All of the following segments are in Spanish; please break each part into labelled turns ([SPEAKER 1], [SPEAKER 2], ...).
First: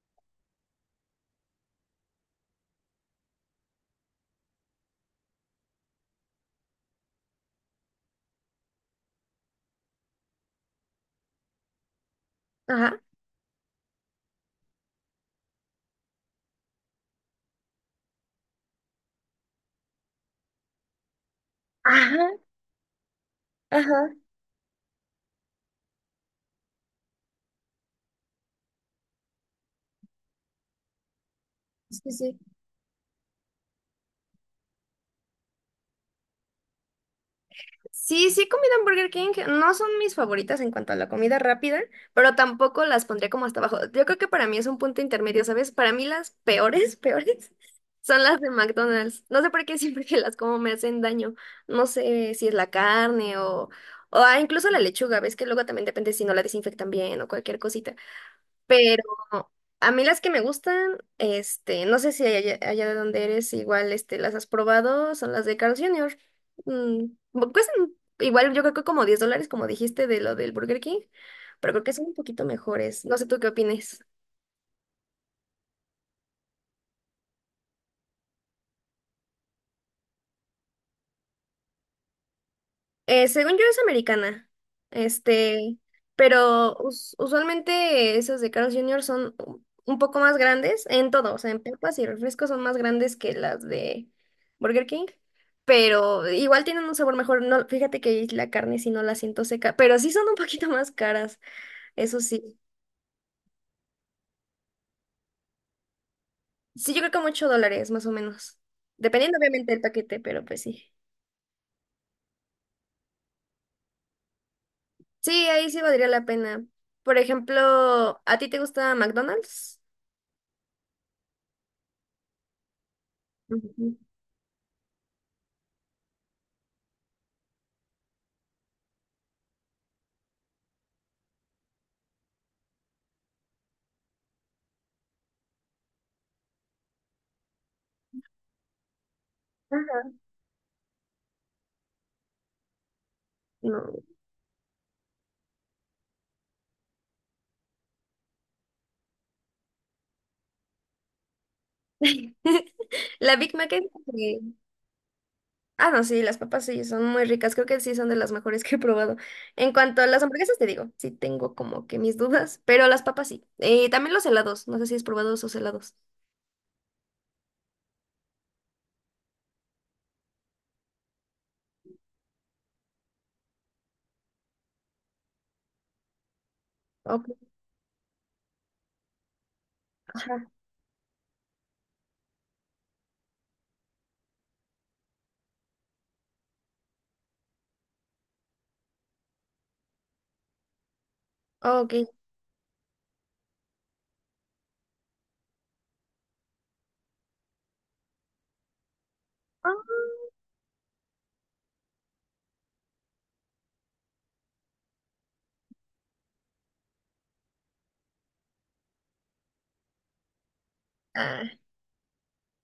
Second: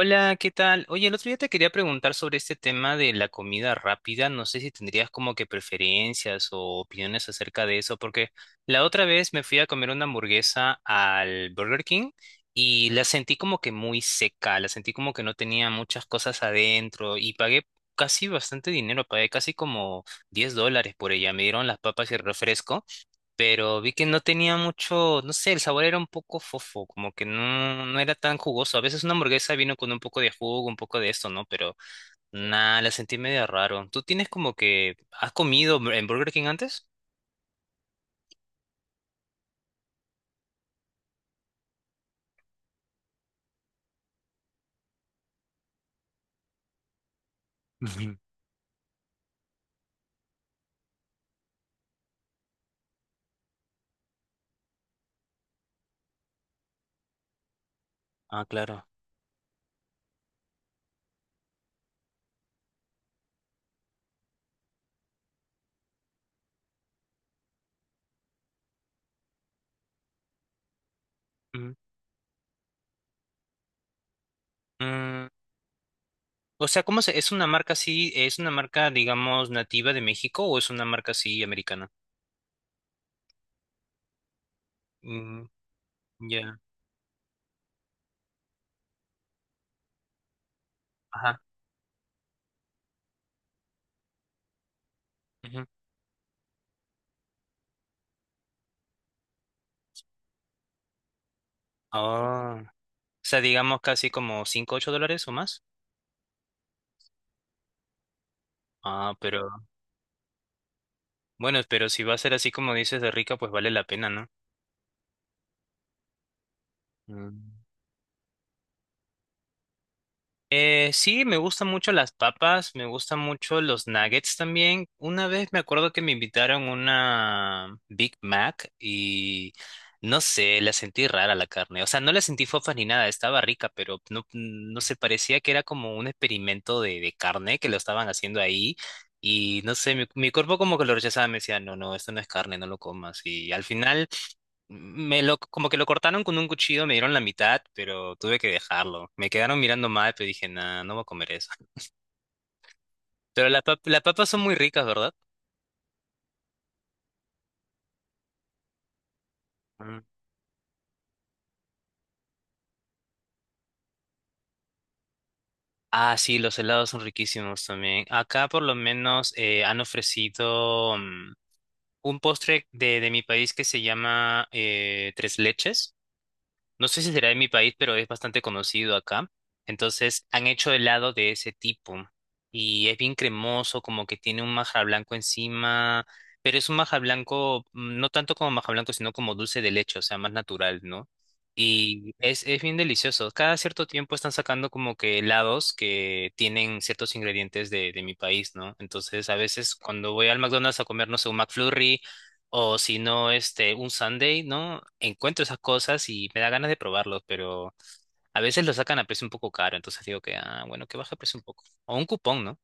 [SPEAKER 1] Hola, ¿qué tal? Oye, el otro día te quería preguntar sobre este tema de la comida rápida. No sé si tendrías como que preferencias o opiniones acerca de eso, porque la otra vez me fui a comer una hamburguesa al Burger King y
[SPEAKER 2] Ajá,
[SPEAKER 1] la sentí como que muy seca, la sentí como que no tenía muchas cosas adentro y pagué casi bastante dinero, pagué casi como $10 por ella. Me dieron las papas y el
[SPEAKER 2] ajá,
[SPEAKER 1] refresco, pero vi que
[SPEAKER 2] ajá.
[SPEAKER 1] no tenía mucho, no sé, el sabor era un poco fofo, como que no, no era tan jugoso. A veces una hamburguesa vino con un poco de jugo, un poco de esto, ¿no? Pero
[SPEAKER 2] Sí, sí.
[SPEAKER 1] nada, la sentí medio raro. ¿Tú tienes como que, has comido en Burger King antes?
[SPEAKER 2] Sí, sí he comido en Burger King. No son mis favoritas en cuanto a la comida rápida, pero tampoco las pondría como hasta abajo. Yo creo que para mí es un punto intermedio, ¿sabes? Para mí las peores, peores,
[SPEAKER 1] Ujú.
[SPEAKER 2] son las de McDonald's. No sé por qué siempre que las como me hacen daño. No sé si es la carne o incluso la lechuga. Ves que luego también depende si no la desinfectan bien o cualquier cosita.
[SPEAKER 1] Ah, claro.
[SPEAKER 2] Pero a mí las que me gustan, este, no sé si allá, allá de donde eres igual, este, las has probado, son las de Carl Jr. Mm, cuestan igual, yo creo que como $10, como dijiste de lo del Burger King, pero
[SPEAKER 1] Ujú.
[SPEAKER 2] creo que son un poquito mejores. No sé tú qué opines.
[SPEAKER 1] Mm, o sea, es una marca así, es una marca, digamos, nativa de México o es una marca así americana?
[SPEAKER 2] Según yo es americana,
[SPEAKER 1] Mm,
[SPEAKER 2] este,
[SPEAKER 1] ya.
[SPEAKER 2] pero usualmente esas de Carl's Jr. son un poco más grandes en todo, o
[SPEAKER 1] Ajá.
[SPEAKER 2] sea, en papas y refrescos son más grandes que las de Burger King,
[SPEAKER 1] Ujú.
[SPEAKER 2] pero igual tienen un sabor mejor. No, fíjate que la carne si no la siento seca, pero sí son un poquito más caras, eso sí.
[SPEAKER 1] Ah, o sea, digamos casi como 5 $8 o más.
[SPEAKER 2] Sí, yo creo que como $8 más o menos,
[SPEAKER 1] Ah,
[SPEAKER 2] dependiendo
[SPEAKER 1] pero.
[SPEAKER 2] obviamente del paquete, pero pues sí.
[SPEAKER 1] Bueno, pero si va a ser así como dices de rica, pues vale la pena, ¿no?
[SPEAKER 2] Sí, ahí sí valdría la pena. Por
[SPEAKER 1] Mm.
[SPEAKER 2] ejemplo, ¿a ti te gusta McDonald's?
[SPEAKER 1] Sí, me gustan mucho las papas, me gustan mucho los
[SPEAKER 2] Ujú.
[SPEAKER 1] nuggets también. Una vez me acuerdo que me invitaron una Big Mac y no sé, la sentí rara la carne. O sea, no la sentí fofa ni nada, estaba rica, pero no, no sé, parecía que era como un experimento de carne que lo estaban haciendo ahí. Y no sé, mi cuerpo como que lo rechazaba, me decía, no, no, esto no es carne, no lo comas. Y al
[SPEAKER 2] No.
[SPEAKER 1] final. Como que lo cortaron con un cuchillo, me dieron la mitad, pero tuve que dejarlo. Me quedaron mirando mal, pero dije, nah, no voy a comer eso.
[SPEAKER 2] La
[SPEAKER 1] Pero
[SPEAKER 2] Big
[SPEAKER 1] las
[SPEAKER 2] Mac es...
[SPEAKER 1] las papas
[SPEAKER 2] eh,
[SPEAKER 1] son muy ricas, ¿verdad?
[SPEAKER 2] Ah, no, sí, las papas sí, son muy ricas. Creo que sí son de las mejores que he probado. En
[SPEAKER 1] Mm.
[SPEAKER 2] cuanto a las hamburguesas, te digo, sí tengo como que mis dudas, pero las papas sí. También los helados, no sé si has probado esos helados.
[SPEAKER 1] Ah, sí, los helados son riquísimos también. Acá por lo menos han ofrecido un postre de mi país que se llama tres leches. No sé si
[SPEAKER 2] Ok,
[SPEAKER 1] será de mi país, pero es bastante conocido acá. Entonces, han
[SPEAKER 2] ajá,
[SPEAKER 1] hecho helado de ese tipo. Y es bien cremoso, como que tiene un maja blanco encima. Pero es un maja blanco, no tanto como maja blanco, sino como dulce de leche, o sea, más natural, ¿no?
[SPEAKER 2] ok.
[SPEAKER 1] Y es bien delicioso. Cada cierto tiempo están sacando como que helados que tienen ciertos ingredientes de mi país, ¿no? Entonces, a veces
[SPEAKER 2] Ah,
[SPEAKER 1] cuando voy al McDonald's a comer, no sé, un McFlurry. O si no, este, un Sunday, ¿no? Encuentro esas cosas y me da ganas de probarlos, pero a veces lo sacan a precio un poco caro, entonces digo que, ah, bueno, que baje el precio un
[SPEAKER 2] ah,
[SPEAKER 1] poco. O un cupón, ¿no?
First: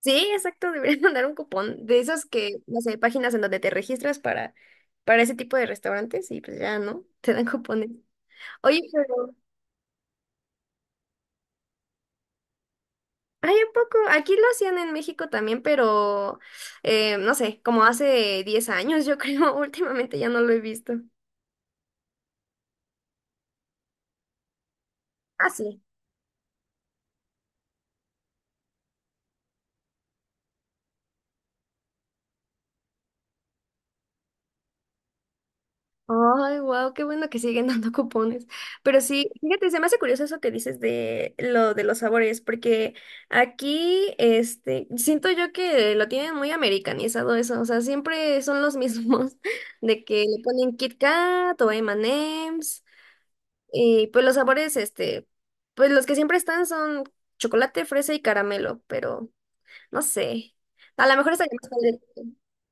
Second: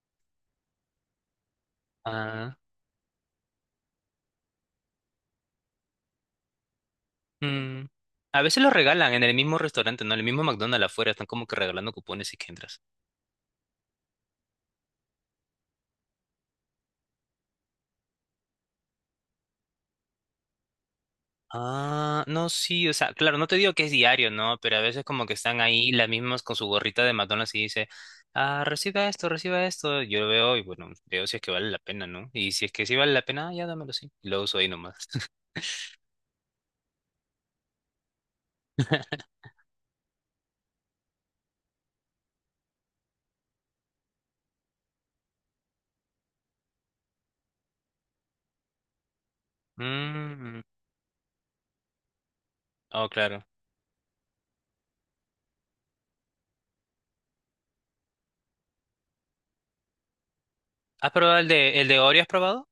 [SPEAKER 2] sí, exacto, deberían mandar un cupón de esas
[SPEAKER 1] Ah,
[SPEAKER 2] que, no sé, páginas en donde te registras para, ese tipo de restaurantes y pues ya, ¿no? Te dan
[SPEAKER 1] mm.
[SPEAKER 2] cupones.
[SPEAKER 1] A veces los
[SPEAKER 2] Oye,
[SPEAKER 1] regalan en el
[SPEAKER 2] pero...
[SPEAKER 1] mismo restaurante, ¿no? En el mismo McDonald's afuera, están como que regalando cupones y que entras.
[SPEAKER 2] Ay, ¿a poco? Aquí lo hacían en México también, pero no sé, como hace 10 años, yo creo, últimamente ya no lo he visto.
[SPEAKER 1] Ah, no, sí, o sea, claro, no te digo que es diario, ¿no? Pero a veces como que
[SPEAKER 2] Ah,
[SPEAKER 1] están
[SPEAKER 2] sí.
[SPEAKER 1] ahí las mismas con su gorrita de McDonald's y dice, ah, reciba esto, reciba esto. Yo lo veo y bueno, veo si es que vale la pena, ¿no? Y si es que sí vale la pena, ah, ya dámelo, sí. Y lo uso ahí nomás.
[SPEAKER 2] Ay, wow, qué bueno que siguen dando cupones. Pero sí, fíjate, se me hace curioso eso que dices de lo de los sabores, porque aquí, este, siento yo que lo tienen muy americanizado eso, o sea, siempre son los mismos, de que le
[SPEAKER 1] Mm,
[SPEAKER 2] ponen Kit Kat o M&M's.
[SPEAKER 1] oh, claro.
[SPEAKER 2] Y pues los sabores, este, pues los que siempre están son chocolate, fresa y caramelo, pero no sé. A
[SPEAKER 1] ¿Has
[SPEAKER 2] lo mejor
[SPEAKER 1] probado
[SPEAKER 2] está
[SPEAKER 1] el
[SPEAKER 2] que más fan
[SPEAKER 1] de, el de
[SPEAKER 2] del-
[SPEAKER 1] Oreo, has probado?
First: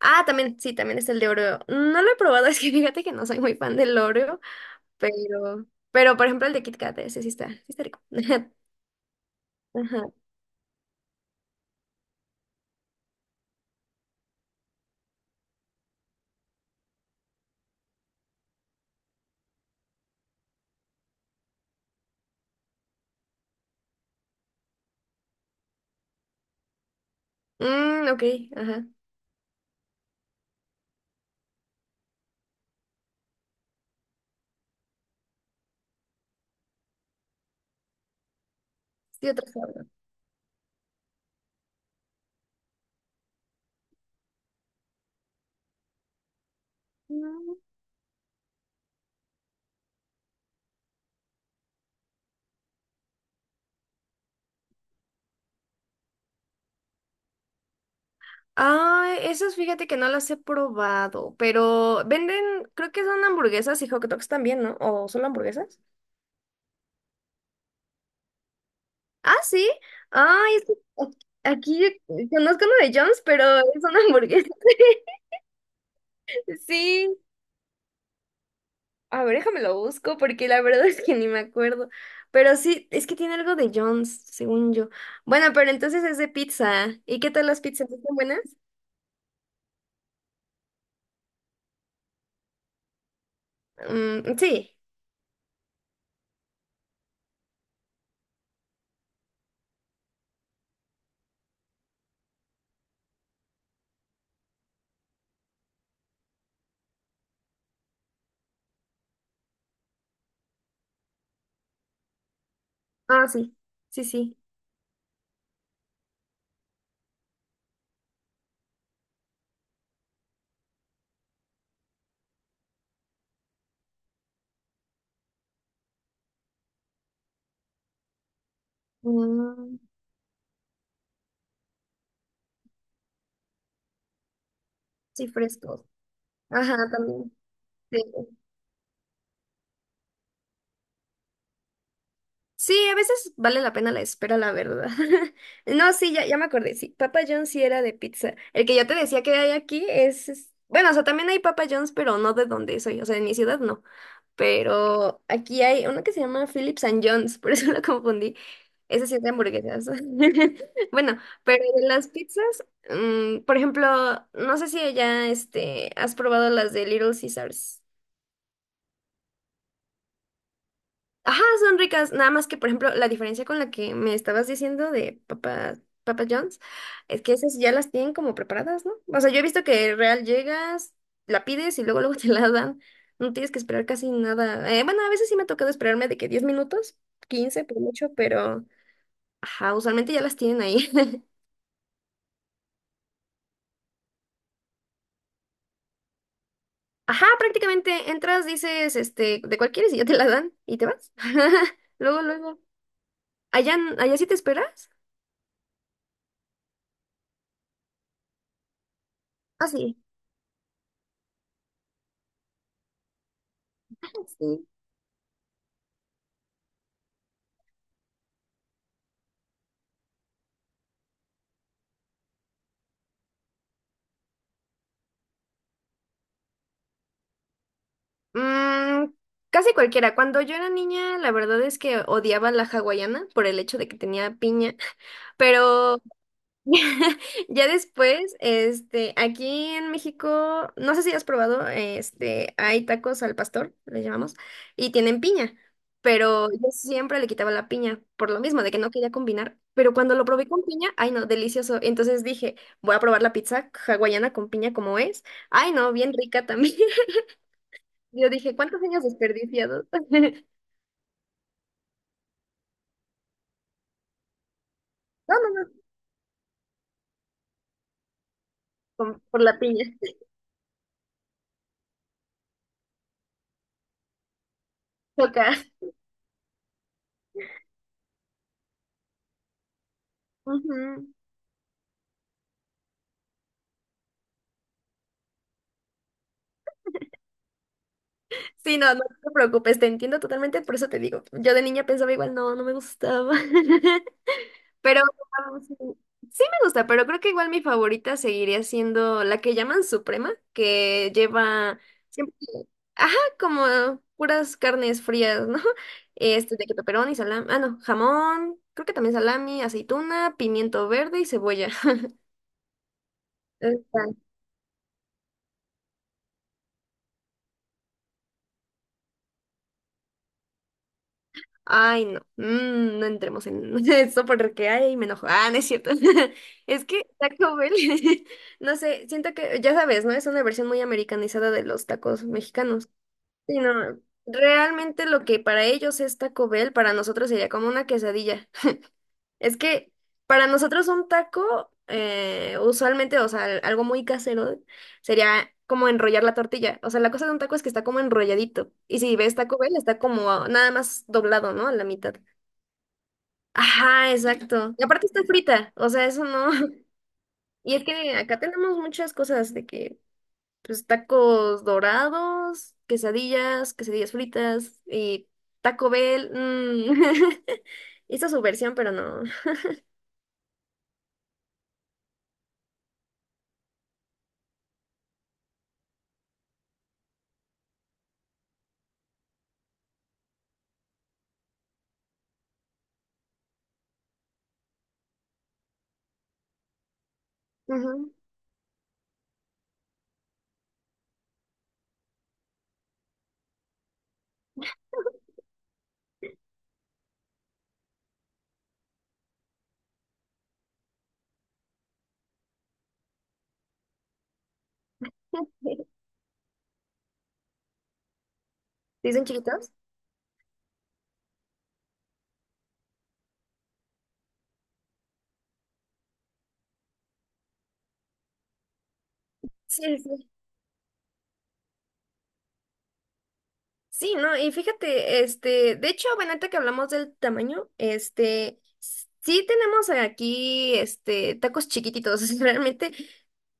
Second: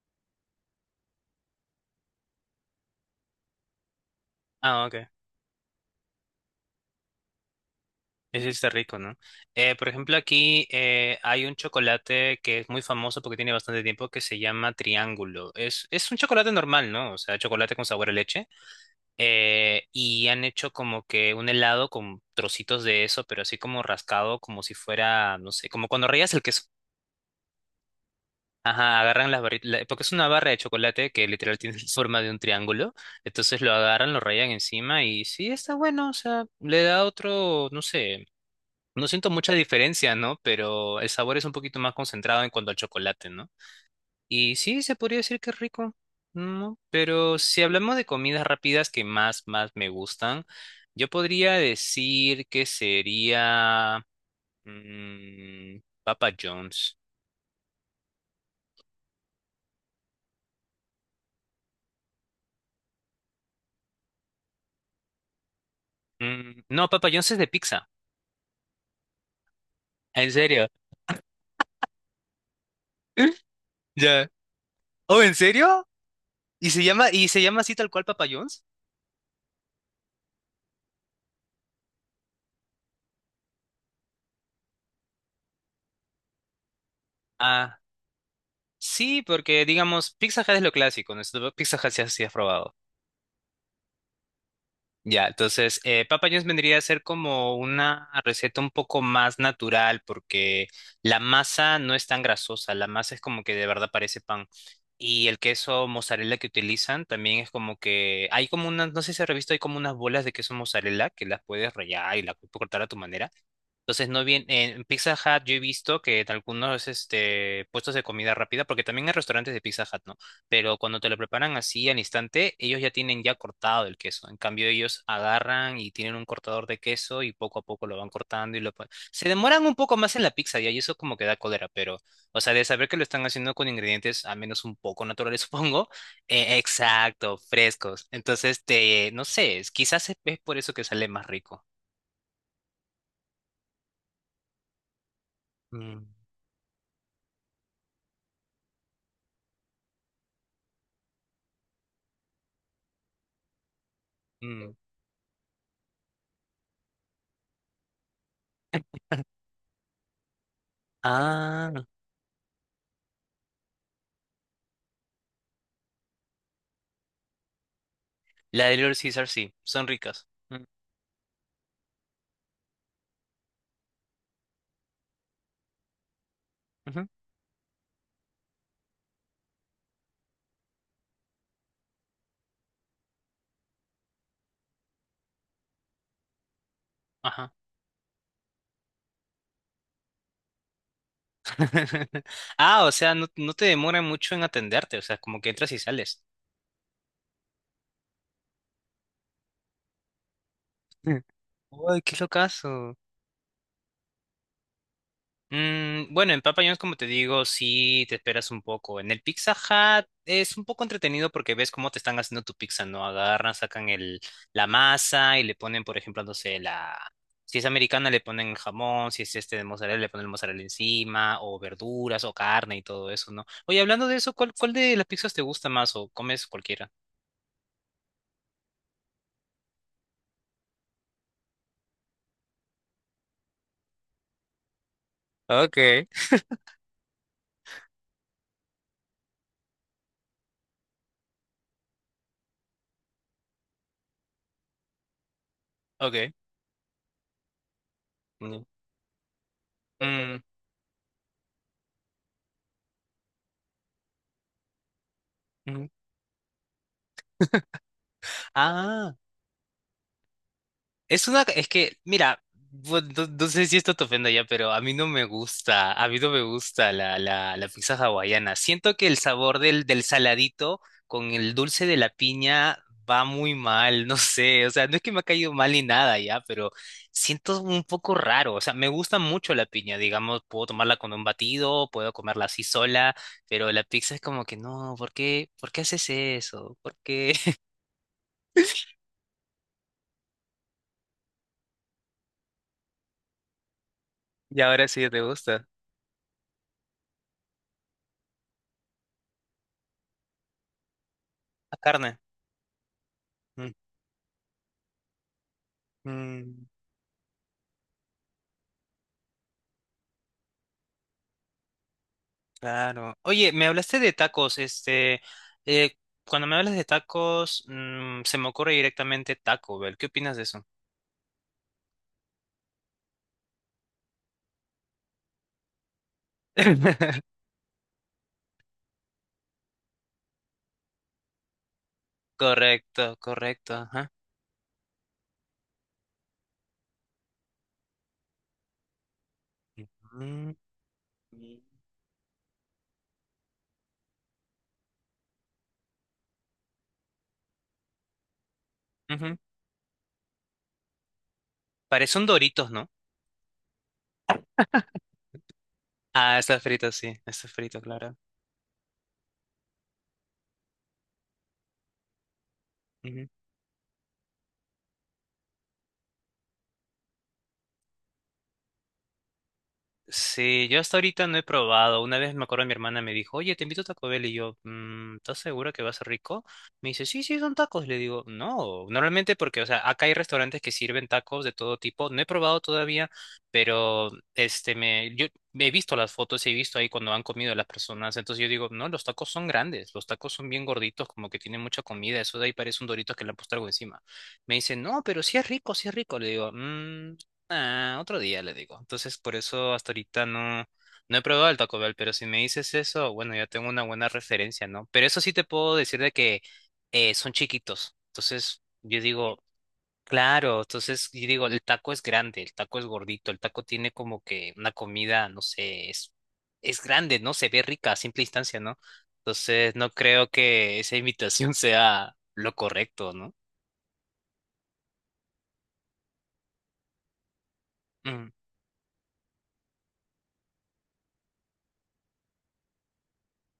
[SPEAKER 2] Ah, también, sí, también es el de Oreo. No lo he probado, es que fíjate que no soy muy fan del Oreo,
[SPEAKER 1] Ah, ok.
[SPEAKER 2] pero, pero por ejemplo el de Kit Kat, ese sí está rico.
[SPEAKER 1] Ese está rico, ¿no? Por
[SPEAKER 2] Ajá.
[SPEAKER 1] ejemplo, aquí hay un chocolate que es muy famoso porque tiene bastante tiempo que se llama Triángulo. Es un chocolate normal, ¿no? O sea, chocolate con sabor a leche, y han hecho como que un helado con trocitos de eso, pero así como rascado, como si fuera, no sé, como cuando rayas el queso.
[SPEAKER 2] Mm, ok, ajá.
[SPEAKER 1] Ajá, agarran las barritas, porque es una barra de chocolate que literal tiene forma de un triángulo, entonces lo agarran, lo rayan encima y sí, está bueno, o sea, le da otro, no sé, no
[SPEAKER 2] Sí,
[SPEAKER 1] siento
[SPEAKER 2] otro
[SPEAKER 1] mucha
[SPEAKER 2] sabor.
[SPEAKER 1] diferencia, ¿no? Pero el sabor es un poquito más concentrado en cuanto al chocolate, ¿no? Y sí, se podría decir que es rico, ¿no? Pero
[SPEAKER 2] Mm.
[SPEAKER 1] si hablamos de comidas rápidas que más, más me gustan, yo podría decir que sería mm, Papa John's.
[SPEAKER 2] Ah, esos fíjate que no las he probado, pero venden, creo que son hamburguesas y hot dogs también, ¿no? ¿O solo hamburguesas?
[SPEAKER 1] Mm, no, Papa John's es de pizza.
[SPEAKER 2] Ah, sí.
[SPEAKER 1] ¿En
[SPEAKER 2] Ay, es
[SPEAKER 1] serio?
[SPEAKER 2] que aquí conozco uno de Jones,
[SPEAKER 1] ¿Eh?
[SPEAKER 2] pero es una
[SPEAKER 1] Ya.
[SPEAKER 2] hamburguesa.
[SPEAKER 1] ¿Oh, en serio? ¿Y se llama,
[SPEAKER 2] Sí.
[SPEAKER 1] y se llama así tal cual Papa John's?
[SPEAKER 2] A ver, déjame lo busco porque la verdad es que ni me acuerdo. Pero sí, es que tiene algo de Jones, según yo. Bueno, pero entonces es de pizza. ¿Y qué tal las
[SPEAKER 1] Ah,
[SPEAKER 2] pizzas? ¿Están buenas?
[SPEAKER 1] sí, porque digamos, Pizza Hut es lo clásico, ¿no? Pizza Hut se ha probado.
[SPEAKER 2] Mm, sí.
[SPEAKER 1] Ya, entonces, papa vendría a ser como una receta un poco más natural porque la masa no es tan grasosa, la masa es como que de verdad parece pan. Y el queso mozzarella que utilizan también es como que hay como unas, no sé si has visto, hay como unas bolas de queso mozzarella que las puedes rallar y las puedes cortar a tu
[SPEAKER 2] Ah,
[SPEAKER 1] manera.
[SPEAKER 2] sí. Sí,
[SPEAKER 1] Entonces, no
[SPEAKER 2] sí.
[SPEAKER 1] bien, en Pizza Hut yo he visto que en algunos este, puestos de comida rápida, porque también hay restaurantes de Pizza Hut, ¿no? Pero cuando te lo preparan así al instante, ellos ya tienen ya cortado el queso. En cambio, ellos agarran y tienen un cortador de queso y poco a poco lo van cortando y se demoran un
[SPEAKER 2] Mm,
[SPEAKER 1] poco más en la pizza ya, y eso como que da cólera, pero, o sea, de saber que lo están haciendo con ingredientes al menos un poco
[SPEAKER 2] sí,
[SPEAKER 1] naturales,
[SPEAKER 2] frescos.
[SPEAKER 1] supongo.
[SPEAKER 2] Ajá, también.
[SPEAKER 1] Exacto,
[SPEAKER 2] Sí.
[SPEAKER 1] frescos. Entonces, no sé, quizás es por eso que sale más rico.
[SPEAKER 2] Sí, a veces vale la pena la espera, la verdad. No,
[SPEAKER 1] Mm,
[SPEAKER 2] sí, ya, ya me acordé, sí, Papa John's sí era de pizza. El que yo te decía que hay aquí bueno, o sea, también hay Papa John's, pero no de donde soy, o sea, en mi ciudad no.
[SPEAKER 1] mm.
[SPEAKER 2] Pero aquí hay uno que se llama Phillips and John's, por eso lo confundí. Ese sí es de hamburguesas. Bueno, pero
[SPEAKER 1] Ah,
[SPEAKER 2] de las pizzas, por ejemplo, no sé si ya, este, has probado las de Little Caesars.
[SPEAKER 1] la de Little Caesar sí, son ricas. Mm,
[SPEAKER 2] Ajá, son ricas. Nada más que, por ejemplo, la diferencia con la que me estabas diciendo de Papa John's
[SPEAKER 1] ujú,
[SPEAKER 2] es que esas ya las tienen como preparadas, ¿no? O sea, yo he visto que real llegas, la pides y luego luego te la dan. No tienes que esperar casi nada. Bueno, a veces sí me ha tocado esperarme de que 10 minutos,
[SPEAKER 1] ajá.
[SPEAKER 2] 15 por mucho, pero ajá, usualmente ya las tienen ahí.
[SPEAKER 1] Ah, o sea, no, no te demoran mucho en atenderte, o sea, como que entras y sales.
[SPEAKER 2] Ajá, prácticamente entras, dices, este, de cuál quieres y ya te la dan y te vas.
[SPEAKER 1] Mm. Uy, qué
[SPEAKER 2] Luego, luego.
[SPEAKER 1] locazo.
[SPEAKER 2] ¿Allá, allá sí te esperas?
[SPEAKER 1] Mm, bueno, en Papa John's, como te digo, sí te esperas un poco. En el Pizza
[SPEAKER 2] Ah, sí.
[SPEAKER 1] Hut es un poco entretenido porque ves cómo te están haciendo tu pizza, ¿no? Agarran, sacan
[SPEAKER 2] Sí.
[SPEAKER 1] la masa y le ponen, por ejemplo, no sé. Si es americana, le ponen jamón, si es este de mozzarella, le ponen mozzarella encima, o verduras, o carne y todo eso, ¿no? Oye, hablando de eso, ¿cuál de las pizzas te gusta más o comes cualquiera?
[SPEAKER 2] Mm, casi cualquiera. Cuando yo era niña, la verdad es que odiaba la hawaiana por el hecho de que tenía piña, pero
[SPEAKER 1] Okay,
[SPEAKER 2] ya después, este, aquí en México, no sé si has probado, este, hay tacos al pastor, le llamamos, y tienen piña,
[SPEAKER 1] okay,
[SPEAKER 2] pero yo siempre le quitaba la piña por lo mismo,
[SPEAKER 1] mm,
[SPEAKER 2] de que no quería combinar. Pero cuando lo
[SPEAKER 1] mm,
[SPEAKER 2] probé con piña, ay no, delicioso. Entonces dije, voy a probar la pizza hawaiana con piña como es. Ay
[SPEAKER 1] mm.
[SPEAKER 2] no, bien rica también. Yo dije, ¿cuántos años
[SPEAKER 1] Ah,
[SPEAKER 2] desperdiciados?
[SPEAKER 1] es una, es que, mira, no, no sé si esto te ofenda ya, pero a mí no me
[SPEAKER 2] No, no, no,
[SPEAKER 1] gusta, a mí no me gusta la pizza hawaiana. Siento que el
[SPEAKER 2] por la
[SPEAKER 1] sabor del,
[SPEAKER 2] piña,
[SPEAKER 1] del
[SPEAKER 2] te
[SPEAKER 1] saladito con el dulce de la piña va muy mal, no sé, o sea, no es que me ha caído
[SPEAKER 2] toca.
[SPEAKER 1] mal ni nada ya, pero siento un poco raro, o sea, me gusta mucho la piña, digamos, puedo tomarla
[SPEAKER 2] Ujú.
[SPEAKER 1] con un batido, puedo comerla así sola, pero la pizza es como que no, por qué haces eso? ¿Por qué?
[SPEAKER 2] Sí, no, no te preocupes, te entiendo totalmente, por eso te digo. Yo de niña pensaba igual, no, no me gustaba.
[SPEAKER 1] Y ahora
[SPEAKER 2] Pero
[SPEAKER 1] sí te gusta.
[SPEAKER 2] sí, sí me gusta, pero creo que igual mi favorita seguiría siendo la que llaman Suprema, que
[SPEAKER 1] La
[SPEAKER 2] lleva
[SPEAKER 1] carne.
[SPEAKER 2] siempre, ajá, como
[SPEAKER 1] Mm.
[SPEAKER 2] puras carnes frías, ¿no? Este,
[SPEAKER 1] Mm.
[SPEAKER 2] de queso y salami, ah, no, jamón, creo que también salami, aceituna, pimiento verde y cebolla.
[SPEAKER 1] Claro. Oye, me hablaste
[SPEAKER 2] Está...
[SPEAKER 1] de tacos, este, eh, cuando me hablas de tacos, se me ocurre directamente Taco Bell. ¿Qué opinas de eso?
[SPEAKER 2] Ay, no, no entremos en eso porque ay, me enojo. Ah, no es cierto. Es que Taco Bell, no sé, siento que, ya sabes, ¿no? Es una versión muy americanizada de los tacos mexicanos.
[SPEAKER 1] Correcto,
[SPEAKER 2] Sí,
[SPEAKER 1] correcto,
[SPEAKER 2] no,
[SPEAKER 1] ajá.
[SPEAKER 2] realmente lo que para ellos es Taco Bell, para nosotros sería como una quesadilla. Es que para
[SPEAKER 1] Mm,
[SPEAKER 2] nosotros un taco, usualmente, o sea, algo muy casero, sería como enrollar la tortilla. O sea, la cosa de un taco es que está como enrolladito. Y si ves
[SPEAKER 1] ujú.
[SPEAKER 2] Taco Bell, está como nada más doblado, ¿no? A la mitad.
[SPEAKER 1] Parece un Doritos, ¿no?
[SPEAKER 2] Ajá, exacto. Y aparte está frita, o sea, eso
[SPEAKER 1] Ah,
[SPEAKER 2] no.
[SPEAKER 1] está frito, sí, está
[SPEAKER 2] Y
[SPEAKER 1] frito,
[SPEAKER 2] es
[SPEAKER 1] claro.
[SPEAKER 2] que acá tenemos muchas cosas de que, pues, tacos dorados, quesadillas, quesadillas fritas y Taco Bell. Mm. Hizo su versión, pero no.
[SPEAKER 1] Sí, yo hasta ahorita no he probado. Una vez me acuerdo, mi hermana me dijo, oye, te invito a Taco Bell. Y yo, ¿Estás segura que va a ser rico? Me dice, sí, sí, son tacos. Le digo, no, normalmente porque, o sea, acá hay restaurantes que sirven tacos de todo tipo. No he probado todavía, pero este, yo he visto las fotos, he visto ahí cuando han comido las
[SPEAKER 2] Ujú.
[SPEAKER 1] personas. Entonces yo digo, no, los tacos son grandes, los tacos son bien gorditos, como que tienen mucha comida. Eso de ahí parece un dorito que le han puesto algo encima. Me dice, no, pero sí es rico, sí es rico. Le digo, Ah, otro día le digo. Entonces, por eso hasta ahorita no, no he probado el Taco Bell, pero si me dices eso, bueno, ya tengo una buena referencia, ¿no? Pero eso sí te puedo decir de que son chiquitos. Entonces, yo
[SPEAKER 2] ¿Dicen
[SPEAKER 1] digo,
[SPEAKER 2] chiquitos?
[SPEAKER 1] claro, entonces, yo digo, el taco es grande, el taco es gordito, el taco tiene como que una comida, no sé, es grande, ¿no? Se ve rica a simple instancia, ¿no? Entonces, no
[SPEAKER 2] Sí, sí.
[SPEAKER 1] creo que esa imitación sea lo correcto, ¿no?
[SPEAKER 2] Sí, no, y fíjate, este, de hecho, bueno, ahorita que hablamos del tamaño,
[SPEAKER 1] Mm.
[SPEAKER 2] este, sí tenemos aquí, este, tacos chiquititos, realmente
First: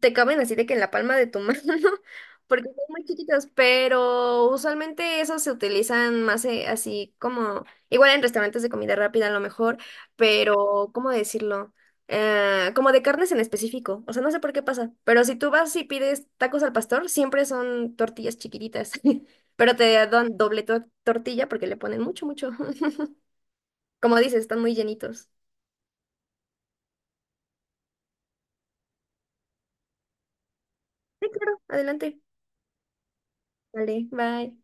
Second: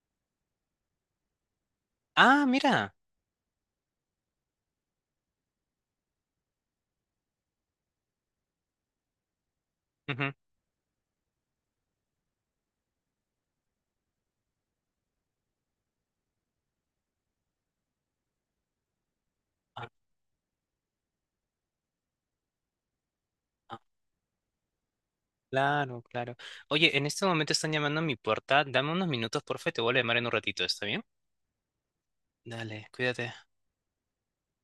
[SPEAKER 2] te caben así de que en la palma de tu mano,
[SPEAKER 1] Ah,
[SPEAKER 2] porque son
[SPEAKER 1] mira.
[SPEAKER 2] muy chiquitos, pero usualmente esos se utilizan más así como, igual en restaurantes de comida rápida a lo mejor,
[SPEAKER 1] Ujú.
[SPEAKER 2] pero, ¿cómo decirlo? Como de carnes en específico, o sea, no sé por qué pasa, pero si tú vas y pides tacos al pastor, siempre son tortillas chiquititas. Pero te dan doble tortilla porque le ponen mucho, mucho. Como dices, están muy llenitos.
[SPEAKER 1] Claro, claro. Oye, en este momento están llamando a mi puerta. Dame unos minutos, porfa, y te vuelvo a llamar en un ratito, ¿está bien?
[SPEAKER 2] Sí, claro, adelante.
[SPEAKER 1] Dale, cuídate.
[SPEAKER 2] Vale, bye.